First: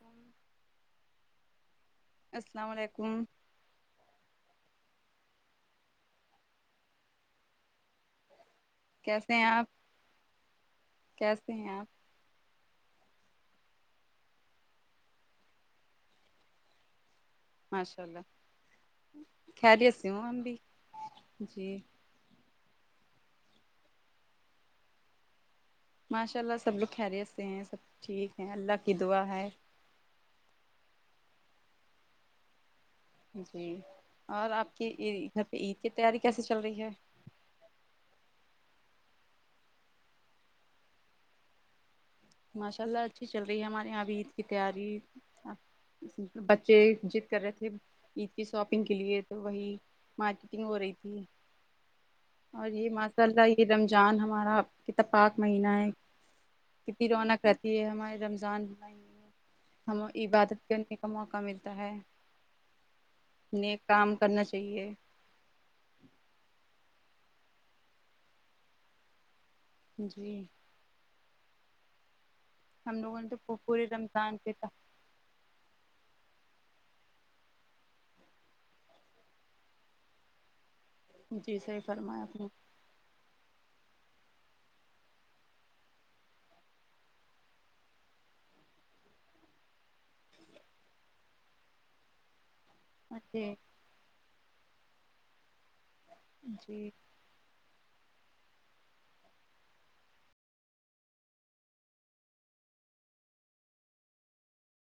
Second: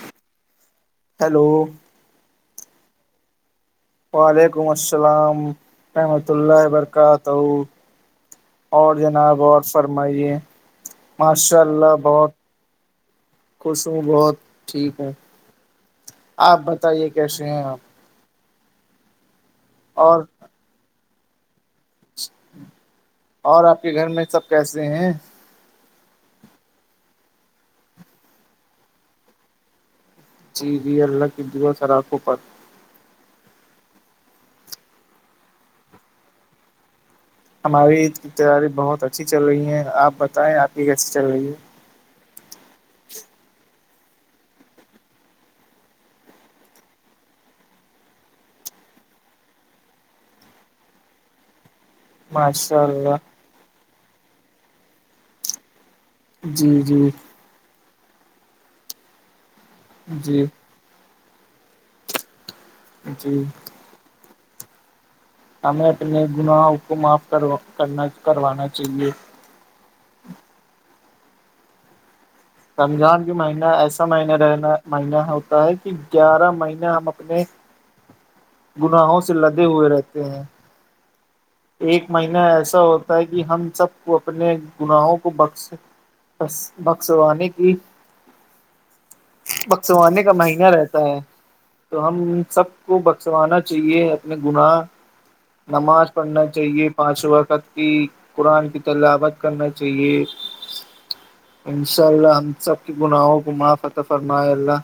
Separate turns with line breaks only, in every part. ہوں [unintelligible]
ہیلو
السلام علیکم
وعلیکم السلام رحمۃ اللہ و ببرکاتہ اور
کیسے
جناب
ہیں
اور
آپ
فرمائیے
کیسے
ماشاء
ہیں آپ
اللہ بہت خوش ہوں بہت ٹھیک ہوں آپ بتائیے کیسے ہیں آپ
مشاء اللہ خہریے س ہ
اور
ہمم بھی جی
اور آپ کے گھر میں سب کیسے ہیں
ماشاء اللہ سب لوگ خیریت سے ہیں سب ٹھیک ہیں اللہ کی دعا ہے
جی جی اللہ کی دع خرااکوں پ
جی اور آپ کیھر پہ عید کی تیاری کیسے چل رہی ہے
ہماری عید کی تیاری بہت اچھی چل رہی ہیں آپ بتائیں آپ کی کیسی چل رہی ہے
ماشاء اللہ اچھی چل رہی ہے ہمارے یہاں اب عید کی تیاری بچے جضد کر رہے تھے عید کی شاپنگ کے لیے تو وہی مارکیٹنگ ہو رہی تھی
[unintelligible] [inaudible]
اور یہ ماشاء اللہ یہ رمضان ہماراپ اتفاک مہینہ ہے
جی جی
کنی رونق رہتی ہے ہمارے رمضان ہم
جی
عبادت کرنے کا موقع ملتا ہے
جی
اپنے کام کرنا چاہیے
ہمیں اپنے گناہ کو معاف کر کرنا کروانا چاہیے
جی ہم لوگوں
رمضان
نے
بھی
تو
مہین
پورے
ایسا مہنے
رمضان پہ
رہنا مہین ہوتا ہے کہ گیارہ مہینے ہم اپنے گناہوں سے لدے ہوئے رہتے ہیں
جی صحیح
ایک
فرمایا آپ
مہینہ ایسا ہوتا ہے کہ ہم سب کو اپنے گناہوں کو بخش بس بکسوانے کی بکسوانے کا مہینہ رہتا ہے تو ہم سب کو
نے جی
بخسوانا چاہیے اپنے گناہ نماز پڑھنا چاہیے
جی
پانچ وقت کی قرآن کی تلاوت کرنا چاہیے انشاء اللہ ہم سب کے گناہوں کو مافت فرما اللہ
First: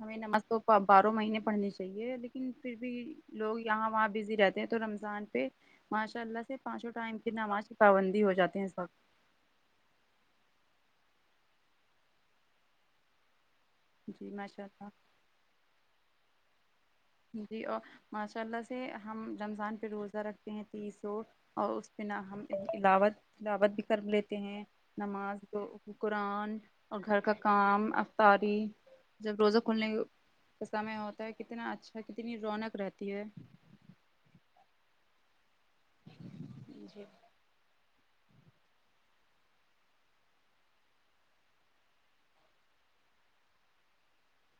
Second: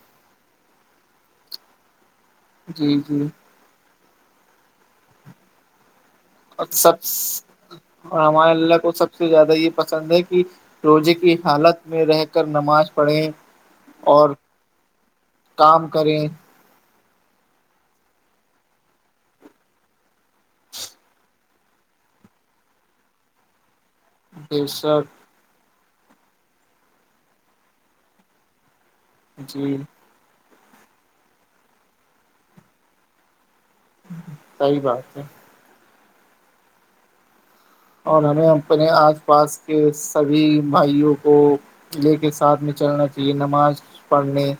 ہمیں نماز کو بارہ مہینے پڑھنی چاہیے لیکن پھر بھی
جی جی
لوگ ہاں وہاں بزی رہتے ہیں تو رمضان پہ ماشاء اللہ سے
اور
پانچوں ٹائم پھر نماز کی پابندی ہو جاتی ہیں اس وقت
س سے زیادہ یہ پسند ہے کہ روزے کی حالت میں رہ کر نماز پڑھیں
جی
اور
ماشاء اللہ
کام کریں
جی اور ماشاء اللہ سے ہم رمضان پہ روزہ رکھتے ہیں تیس رو اور اس پہ نہ ہم علاوت تلاوت بھی کر لیتے ہیں
بے شک
نماز کو ب قرآن اور گھر کا کام افطاری جب روزہ
جی
کھلنے کا سمے ہوتا ہے کتنا اچھا کتنی رونق رہتی ہے
سحی بات ہے
جھے [unintelligible]
اور ہمیں اپنے آس پاس کے سبھی بھائیوں کو لے کے ساتھ میں چلنا چاہیے نماز پڑھنے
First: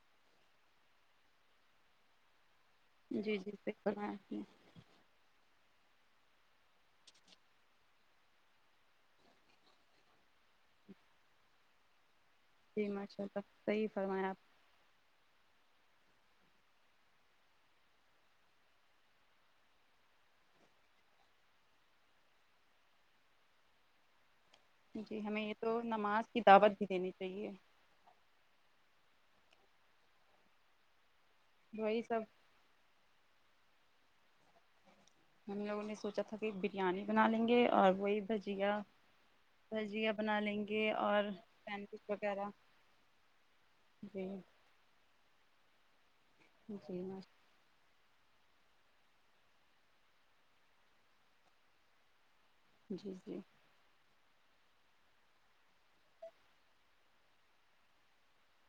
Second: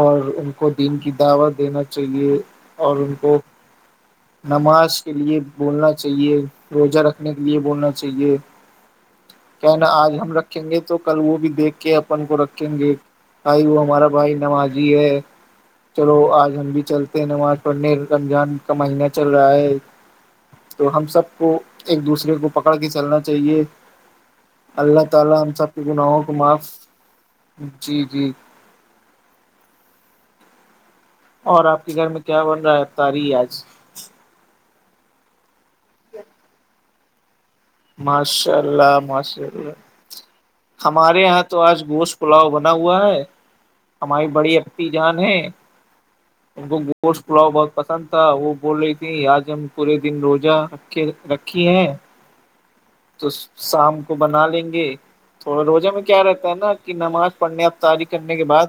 اور ان کو دین کی دعوت دینا چاہیے اور ان کو
جی جی صحیح فرمایا آپ نے
نماز کے لیے بولنا چاہیے روزہ رکھنے یہ بولنا چاہیے کیا نا آج ہم رکھیں گے تو کل وہ بھی دیکھ کے اپن کو رکھ ریں
جی
گے
ماشاء اللہ
بائی وہ
صحیح
ہمارا
فرمایا
بھائی نمازی ہے چلو آج ہم بھی چلتے ہیں نماز پڑھنے رمضان کا مہینہ چل رہا ہے تو ہم سب کو ایک دوسرے کو پکڑ کے چلنا چاہیے
آپ جی ہمیں یہ تو نماز کی دعوت بھی دینی چاہیے
[unintelligible] اور آپ کے
وہی
گھر میں
سب
کیا بن رہا ہے ابطاری آج
ہم لوگوں نے سوچا تھا کہ بریانی بنا لیں گے اور وہی
ماشاء
بھجیا
اللہ ماشاء اللہ
بھجیا بنا لیں گے
ہمارے
اور
یہاں تو آج
سینڈوچ
گوشت
وغیرہ
پلاؤ بنا ہوا ہے ہماری
جی
بڑی اپی جان ہے ان
جی
کو گوشت
جی
پلاؤ بہت پسند تھا وہ بول رہی تھی آج ہم پورے دن روزہ رکھے رکھی ہیں
جی
تو شام کو بنا لیں گے تو روزہ میں کیا رہتا ہے نا کہ نماز پڑھنے اب تاری کرنے کے بعد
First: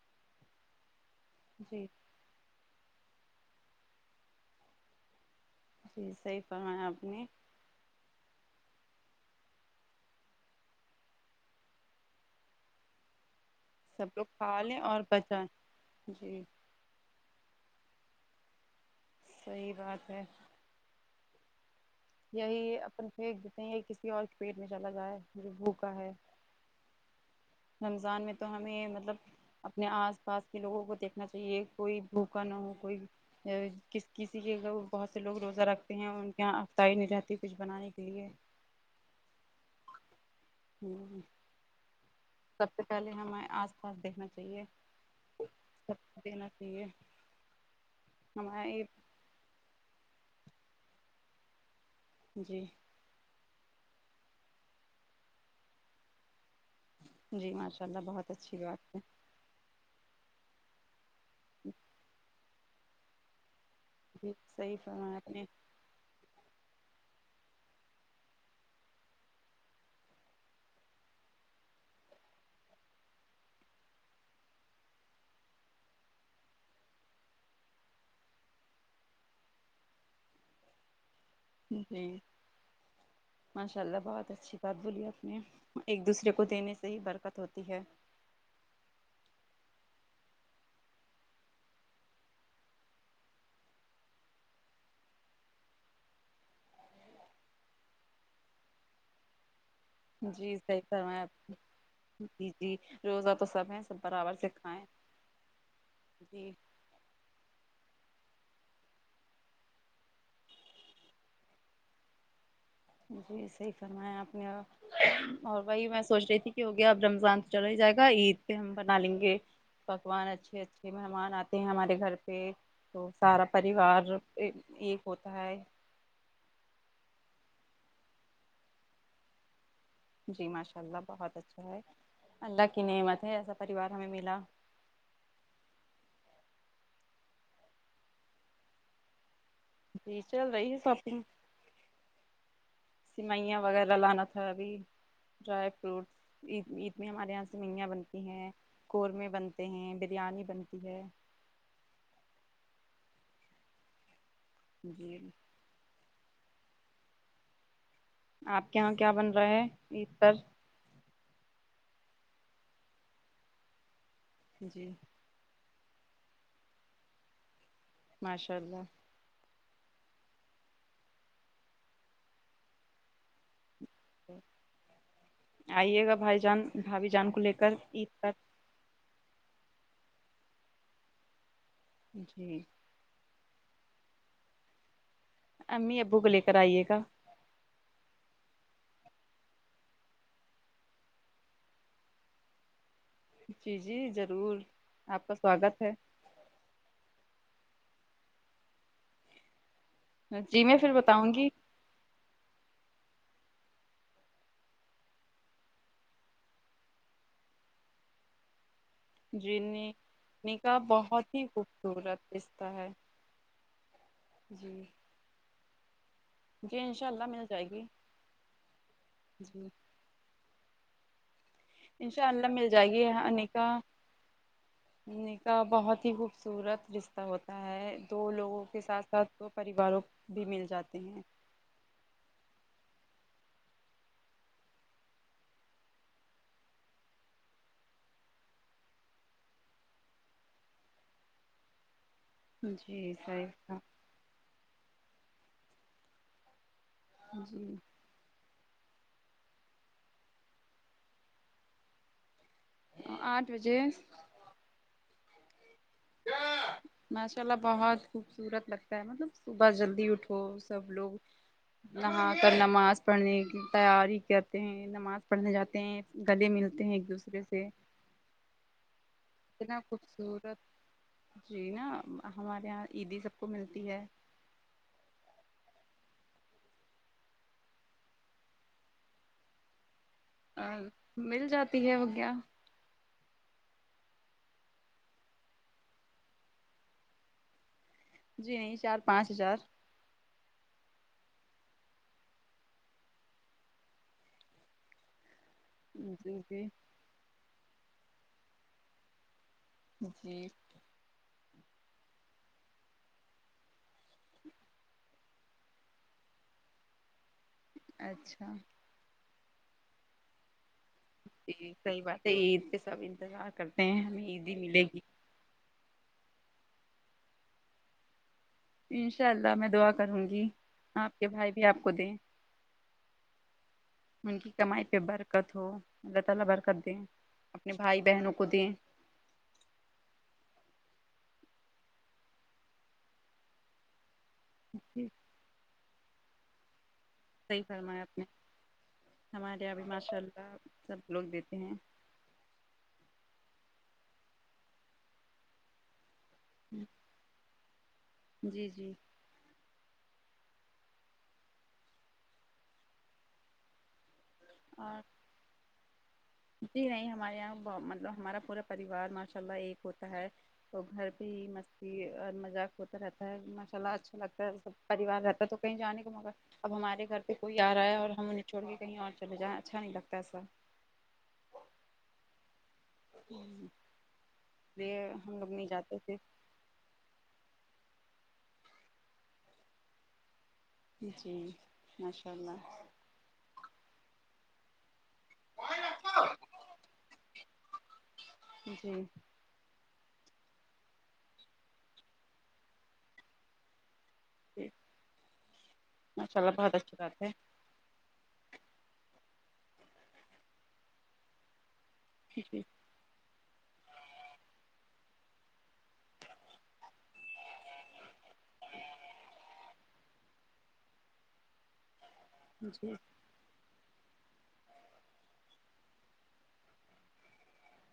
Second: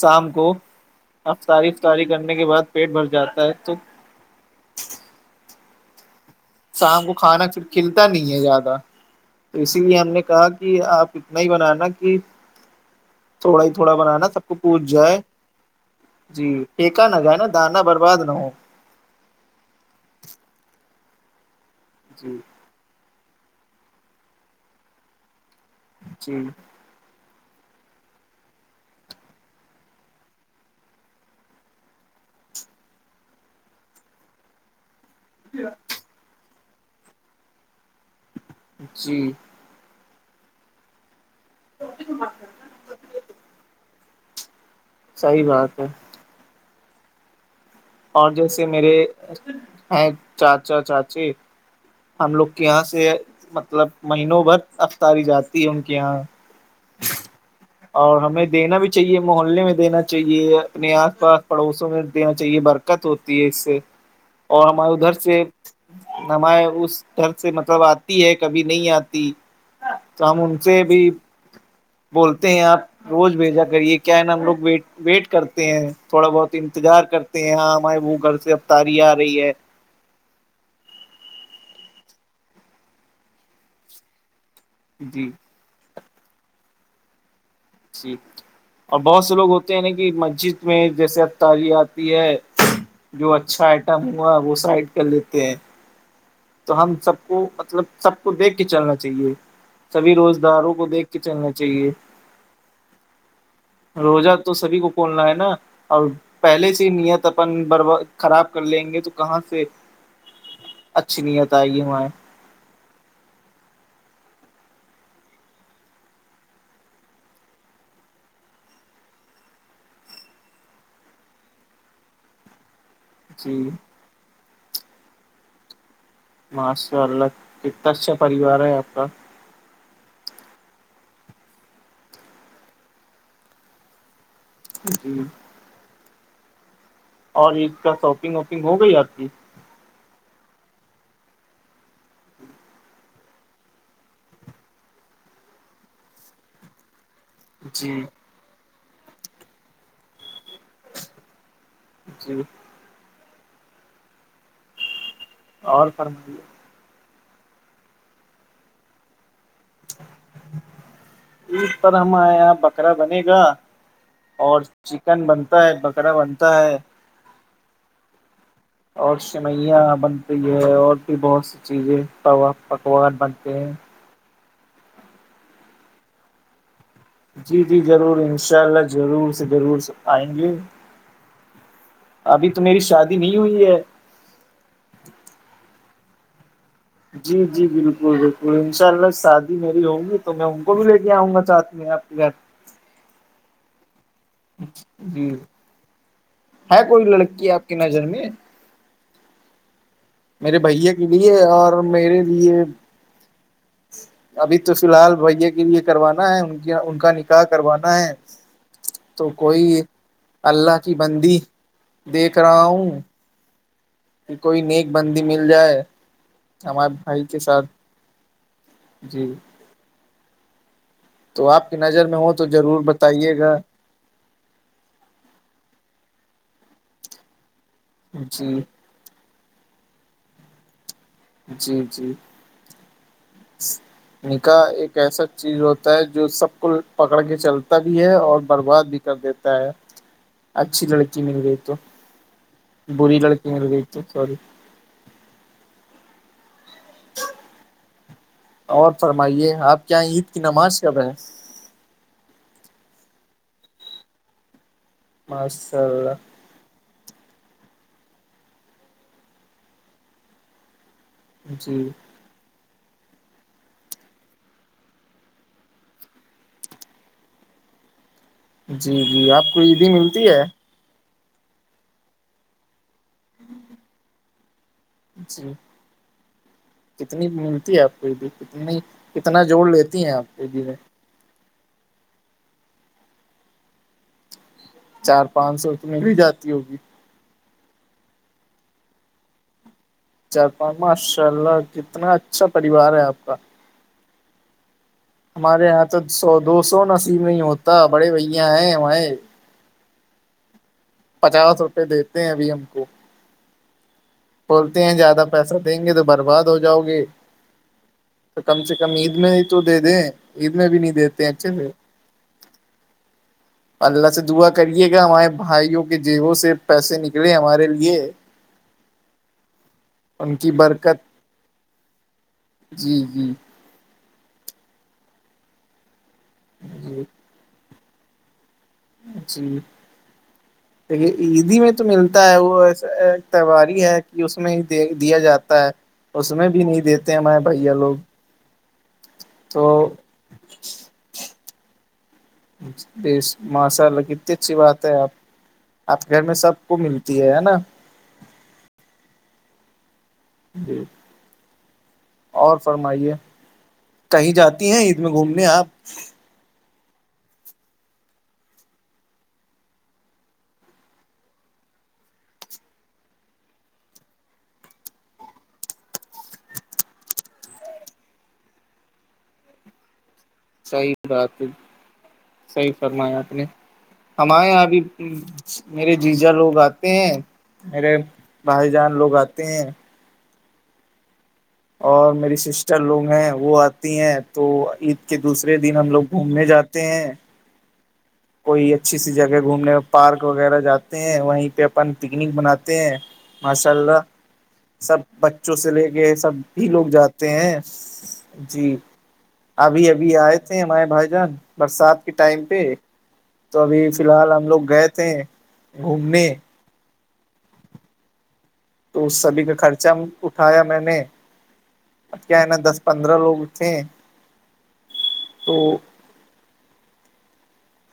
شام کو افطاری
جی
افتاری کرنے کے بعد پیٹ بھر جاتا ہے تو
جی سی پ
شام کو کھانا پھر کھلتا نہیں ہے زیادہ تو اسی لیے ہم نے کہا کہ آپ اتنا ہی بن نا کہ تھوڑا ہی تھوڑا بنا
لوگ
نا سب
کھا
کو
لیں
پوچھ
اور
جائے
بچا
جی پا نہ گائے نا دانا برباد نہ ہو
صحی بات ہے
جی
یہی اپن پھینک دیتے ہیں یہی کسی اور کے پیٹ میں چلا گا ہے جو بھوکا ہے
جی
رمضان میں تو ہمیں مطلب اپنے آس پاس کے لوگوں کو دیکھنا چاہیے کوئی بھوکا نہ ہو کوئی کس کسی کے بہت سے لوگ روزہ رکھتے ہیں ان کے یہاں افتائی نہیں رہتی کچھ بنانے کے لیے
جی
ہوں
تو
سب سے پہلے ہمیں آس پاس دیکھنا چاہیے
صحیح بات ہے
دین چاہیے
اور جیسے
ہمارے
میرے ہیں چاچا چاچی ہم لوگ
جی
کے یہاں سے مطلب مہینوں بھر افتاری جاتی ہے ان کے یہاں
جی ماشاء اللہ
اور
بہت
ہمیں
اچھی
دینا بھی
بات ہے
چاہیے محلے میں دینا چاہیے اپنے آس پاس پڑوسوں میں دینا چاہیے برکت ہوتی ہے اس سے
جی
اور
صحیح
ہمارے ادھر
فرمایا آپ
سے
نے
نمائ اس گھر سے مطلب آتی ہے کبھی نہیں آتی تو ہم ان سے بھی بولتے ہیں آپ روز بھیجا کریے کیا ہے نا ہم لوگ وٹ ویٹ کرتے ہیں تھوڑا بہت انتظار کرتے ہیں آپ وہ گھر سے اب تاری آ رہی ہے
جی ماشاء اللہ بہت اچھی بات بولی آپ
جی
نے ایک دوسرے کو دینے سے ہی برکت ہوتی ہے
اور بہت سے لوگ ہوتے ہیں نا کہ مسجد میں جیسے اب تاری آتی ہے جو اچھا آئٹم ہوا وہ سائڈ کر لیتے ہیں تو ہم سب کو مطلب سب کو دیکھ کے چلنا چاہیے سبھی
جی
روزداروں
صحیح
کو دیکھ کے
فرمایا
چلنا چاہیے
جی جی روزہ تو سم ہے
روزہ تو سبھی کو کھولنا ہے نا اور
جی
پہلے سے نیت اپن برب خراب کر لیں گے تو کہاں سے اچھی نہیں ہوت آئے گی ہمارے
جی صحیح فرمائیں آپ نے اور وہی میں سوچ رہی تھی کہ ہو گیا اب رمضان چلا ہی جائے گا عید پہ ہم بنا لیں گے پکوان اچھے اچھے مہمان آتے ہیں ہمارے گھر پہ تو سارا
جی
پریوار ایک ہوتا ہے
ما سےا اللہ کتاا پریوار ہے آپ کا
جی ماشاء اللہ بہت اچھا ہے اللہ کی نعمت ہے ایسا پریوار ہمیں ملا
جی اور عید کا شاپنگ واپنگ ہو گئی آپ کی
جی چل رہی ہے ساپنگ سوئیاں وغیرہ لانا تھا ابھی ڈرائی فروٹ عید عید میں ہمارے یہاں سمیاں
جی
بنتی ہیں قورمے بنتے ہیں بریانی بنتی ہے
[unintelligible]
[unintelligible]
اور
آپ کے یہاں کیا بن رہا ہے عید پر
عید پر ہمارے یہاں بکرا بنے گا اور
جی
چکن بن تا ہے بکرا بنتا ہے
ماشاء اللہ
اور سویاں بنتی ہے اور بھی بہت سی چیزیں توا پکوان بنتے ہیں
آئیے گا بھائی جان بھابھی جان کو لے
جی
کر
جی
عید
ضرور
پر
انشاء اللہ ضرور سے ضرور آئیں گے ابھی تو
جی
میری شادی نیو ای ہے
امی ابو کو لے کر آئیے گا
جی جی بالکل بالکل انشاء اللہ شادی میری ہوں گی تو میں ان کو بھی لے کے آؤں گا چاہتی [unintelligible]
جی جی ضرور آپ
جی
کا سواگت ہے
ہے کوئی لڑکی آپ کی نظر میں میرے
جی میں
بھیا
پھر
کے لیے
بتاؤں گی
اور میرے لیے ابھی تو فی الحال بھیا کے لیے کروانا ہے ان ان کا نکاح کروانا ہے تو کوئی
جینی نکاح
اللہ کی
بہت
بندی
ہی خوبصورت
دیکھ
رشتہ
رہا
ہے
ہوں کہ کوئی
جی
نیک بندی مل جائے
جی
ہمارے
انشاء
بھائی
اللہ
کے
مل
ساتھ
جائے گی
جی تو آپ کی نظر میں
انشاء
ہو
اللہ
تو
مل
ضرور
جائے گی
بتائیے گا
انیکا ن کاا بہت ہی خوبصورت رشتہ ہوتا ہے دو
جی
لوگوں کے ساتھ ساتھ پریوالو بھی مل جاتے
جی جی نکاح ایک ایسا چیز ہوتا ہے جو سب کو پکڑ کے چلتا بھی ہے اور برباد بھی کر دیتا اچھی لڑکی مل گئی تو
جی
بری
صحیح
لڑکی مل گئی تو [unintelligible]
[inaudible]
اور فرمائیے آپ کے یہاں عید کی نماز کب ہے
اٹھ
مسء اللہ
ماشاء اللہ بہت خوبصورت لگتا ہے مطلب صبح جلدی اٹھو سب لوگ
جی
نہا کر نماز پڑھنے کی تیاری کرتے ہیں نماز پڑھنے جاتے ہیں گلے ملتے ہیں ایک دوسرے سے
جی جی آپ کو
اتنا
عیدی ملتی ہے
خوبصورت جی نا ہمارے یہاں عیدی سب کو ملتی ہے
[unintelligible] کتنی ملتی ہے آپ کو بھی کتنی کتنا جوڑ لیتی ہیں آپ عیدی
ا
میں
مل جاتی ہے وہ کیا
چار پانچ سو تو مل ہی جاتی ہوگی
جی نہیں چار پانچ ہزار
چار پان ماشاء اللہ کتنا اچھا پریوار ہے آپ کا ہمارے یہاں تو سو
جی
دو
جی
سو نصیب نہیں ہوتا بڑے بھیا ہیں وہے
جی
پچاس روپئے دیتے ہیں ابھی ہم کو بولتے ہیں زیادہ پیسہ دیں گے تو برباد ہو جاؤ گے تو
اچھا
کم سے ک کم عید میں تو دے دیں عید میں بھی نہیں دیتے اچھے سے
جی صحیح بات ہے عید پہ سب انتظار کرتے ہیں
اللہ سے
ہمیں
دعا
عیدی ملے
کریے
گی
گا ہمارے بھائیوں کو کہ جیو سے پیسے نکلے ہمارے لیے
انشاء اللہ میں دعا کروں
ان
گی
کی برکت
آپ کے بھائی بھی آپ کو دیں
جی جی
ان کی کمائی پہ برکت ہو اللہ تعالا برکت دیں
جی
اپنے بھائی بہنوں کو دیں
جی دیکھیے عید ہی میں تو ملتا ہے وہسا تہواری ہے اس میں ہی دے
جی
دیا جاتا ہے اس میں بھی نہیں دی
صحیح فرمایا اپ نے
تو
ہمارے ابھی ماشاء اللہ سب لوگ دیتے ہیں
ماشاء اللہ کتنی اچھی بات ہے آپ آپ کے گھر میں سب کو مل تی ہے نا
جی جی
جی اور فرمائیے کہیں جاتی ہیں عید
اور
میں گھومنے آپ
جی نہیں ہمارے یہاں مطلب ہمارا پورا پریوار ماشاء اللہ ایک ہوتا ہے تو گھر پہ ہی مستی اور مذاق ہوتا رہتا ہے ماشاء اللہ اچھا لگتا ہے سب پریوار رہتا تو کہیں جانے کا مگر اب ہمارے گھر پہ کوئی آ رہا ہے اور ہم انہیں چوڑ کے کہیں اور چلے جائیں اچھا نہیں لگتا ایسا
صحیح بات صحیح فرمایاپ نے ہمارے یہاں
اس
ابھی
لیے ہم لوگ نہیں
میرے
جاتے تھے
جیجا لوگ آتے ہیں میرے بھائی جان لوگ آتے ہیں
جی
اور
ماشاء
میری
اللہ
سسٹر لوگ ہیں وہ آتی ہیں تو عید کہ دوسرے دن ہم لوگ گھومنے جاتے ہیں کوئی
جی
اچھی سی جگہ گھومنے پارک وغیرہ جاتے ہیں وہیں پہ اپن پکنک مناتے ہیں ماشاء اللہ
جی
سب بچوں سے لے کے سب
ماشاء اللہ
بھی
بہت
لوگ
اچھی بات
جاتے
ہے
ہیں جی ابھی ابھی آئے تھے ہمارے بھائی جان برسات کے
جی
ٹائم پہ تو ابھی فی الحال ہم لوگ گئے تھے گھومنے
ہاں
تو اس سبھی کا خرچہ اٹھایا میں نے اب کیا ہے نا دس
جی
پندرہ لوگ تھے تو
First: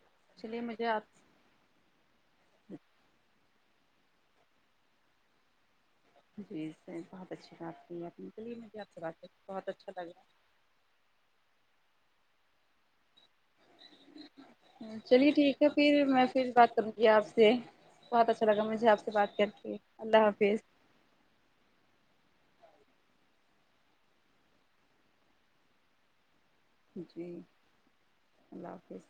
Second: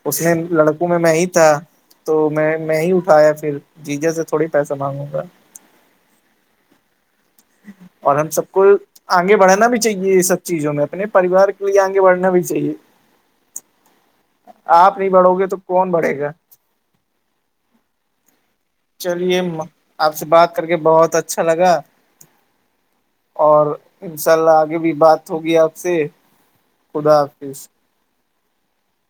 اس نے
چلیے مجھے
لڑکوں میں
آپ
میں ہی تھا تو میں میں ہی اٹھایا پھر جی جے سے تھوڑی پیسہ مانگوں گا
جی سر بہت اچھی بات ت آ
اور
اپ
ہم سب
چلیے
کو
مجھے آپ سے بات کر
آگے بڑھنا
بہت
بھی
اچھا لگ
چاہیے یہ
رہا
سب چیزوں میں اپنے پریوار کے لیے آگے بڑھنا بھی چاہیے آپ نہیں
چلیے
بڑھو گے تو
ٹھیک ہے
کون
پھر
بڑھے
میں
گا
پھر بات کروں یہ آپ سے بہت اچھا لگا مجھے آپ سے بات
چلیے
کر کے
آپ
اللہ
سے بات
حافظ
کر کے بہت اچا اچھا لگا اور ان شاء اللہ آگے بھی بات ہوگی آپ سے خدا
جی
حافظ
اللہ حافظ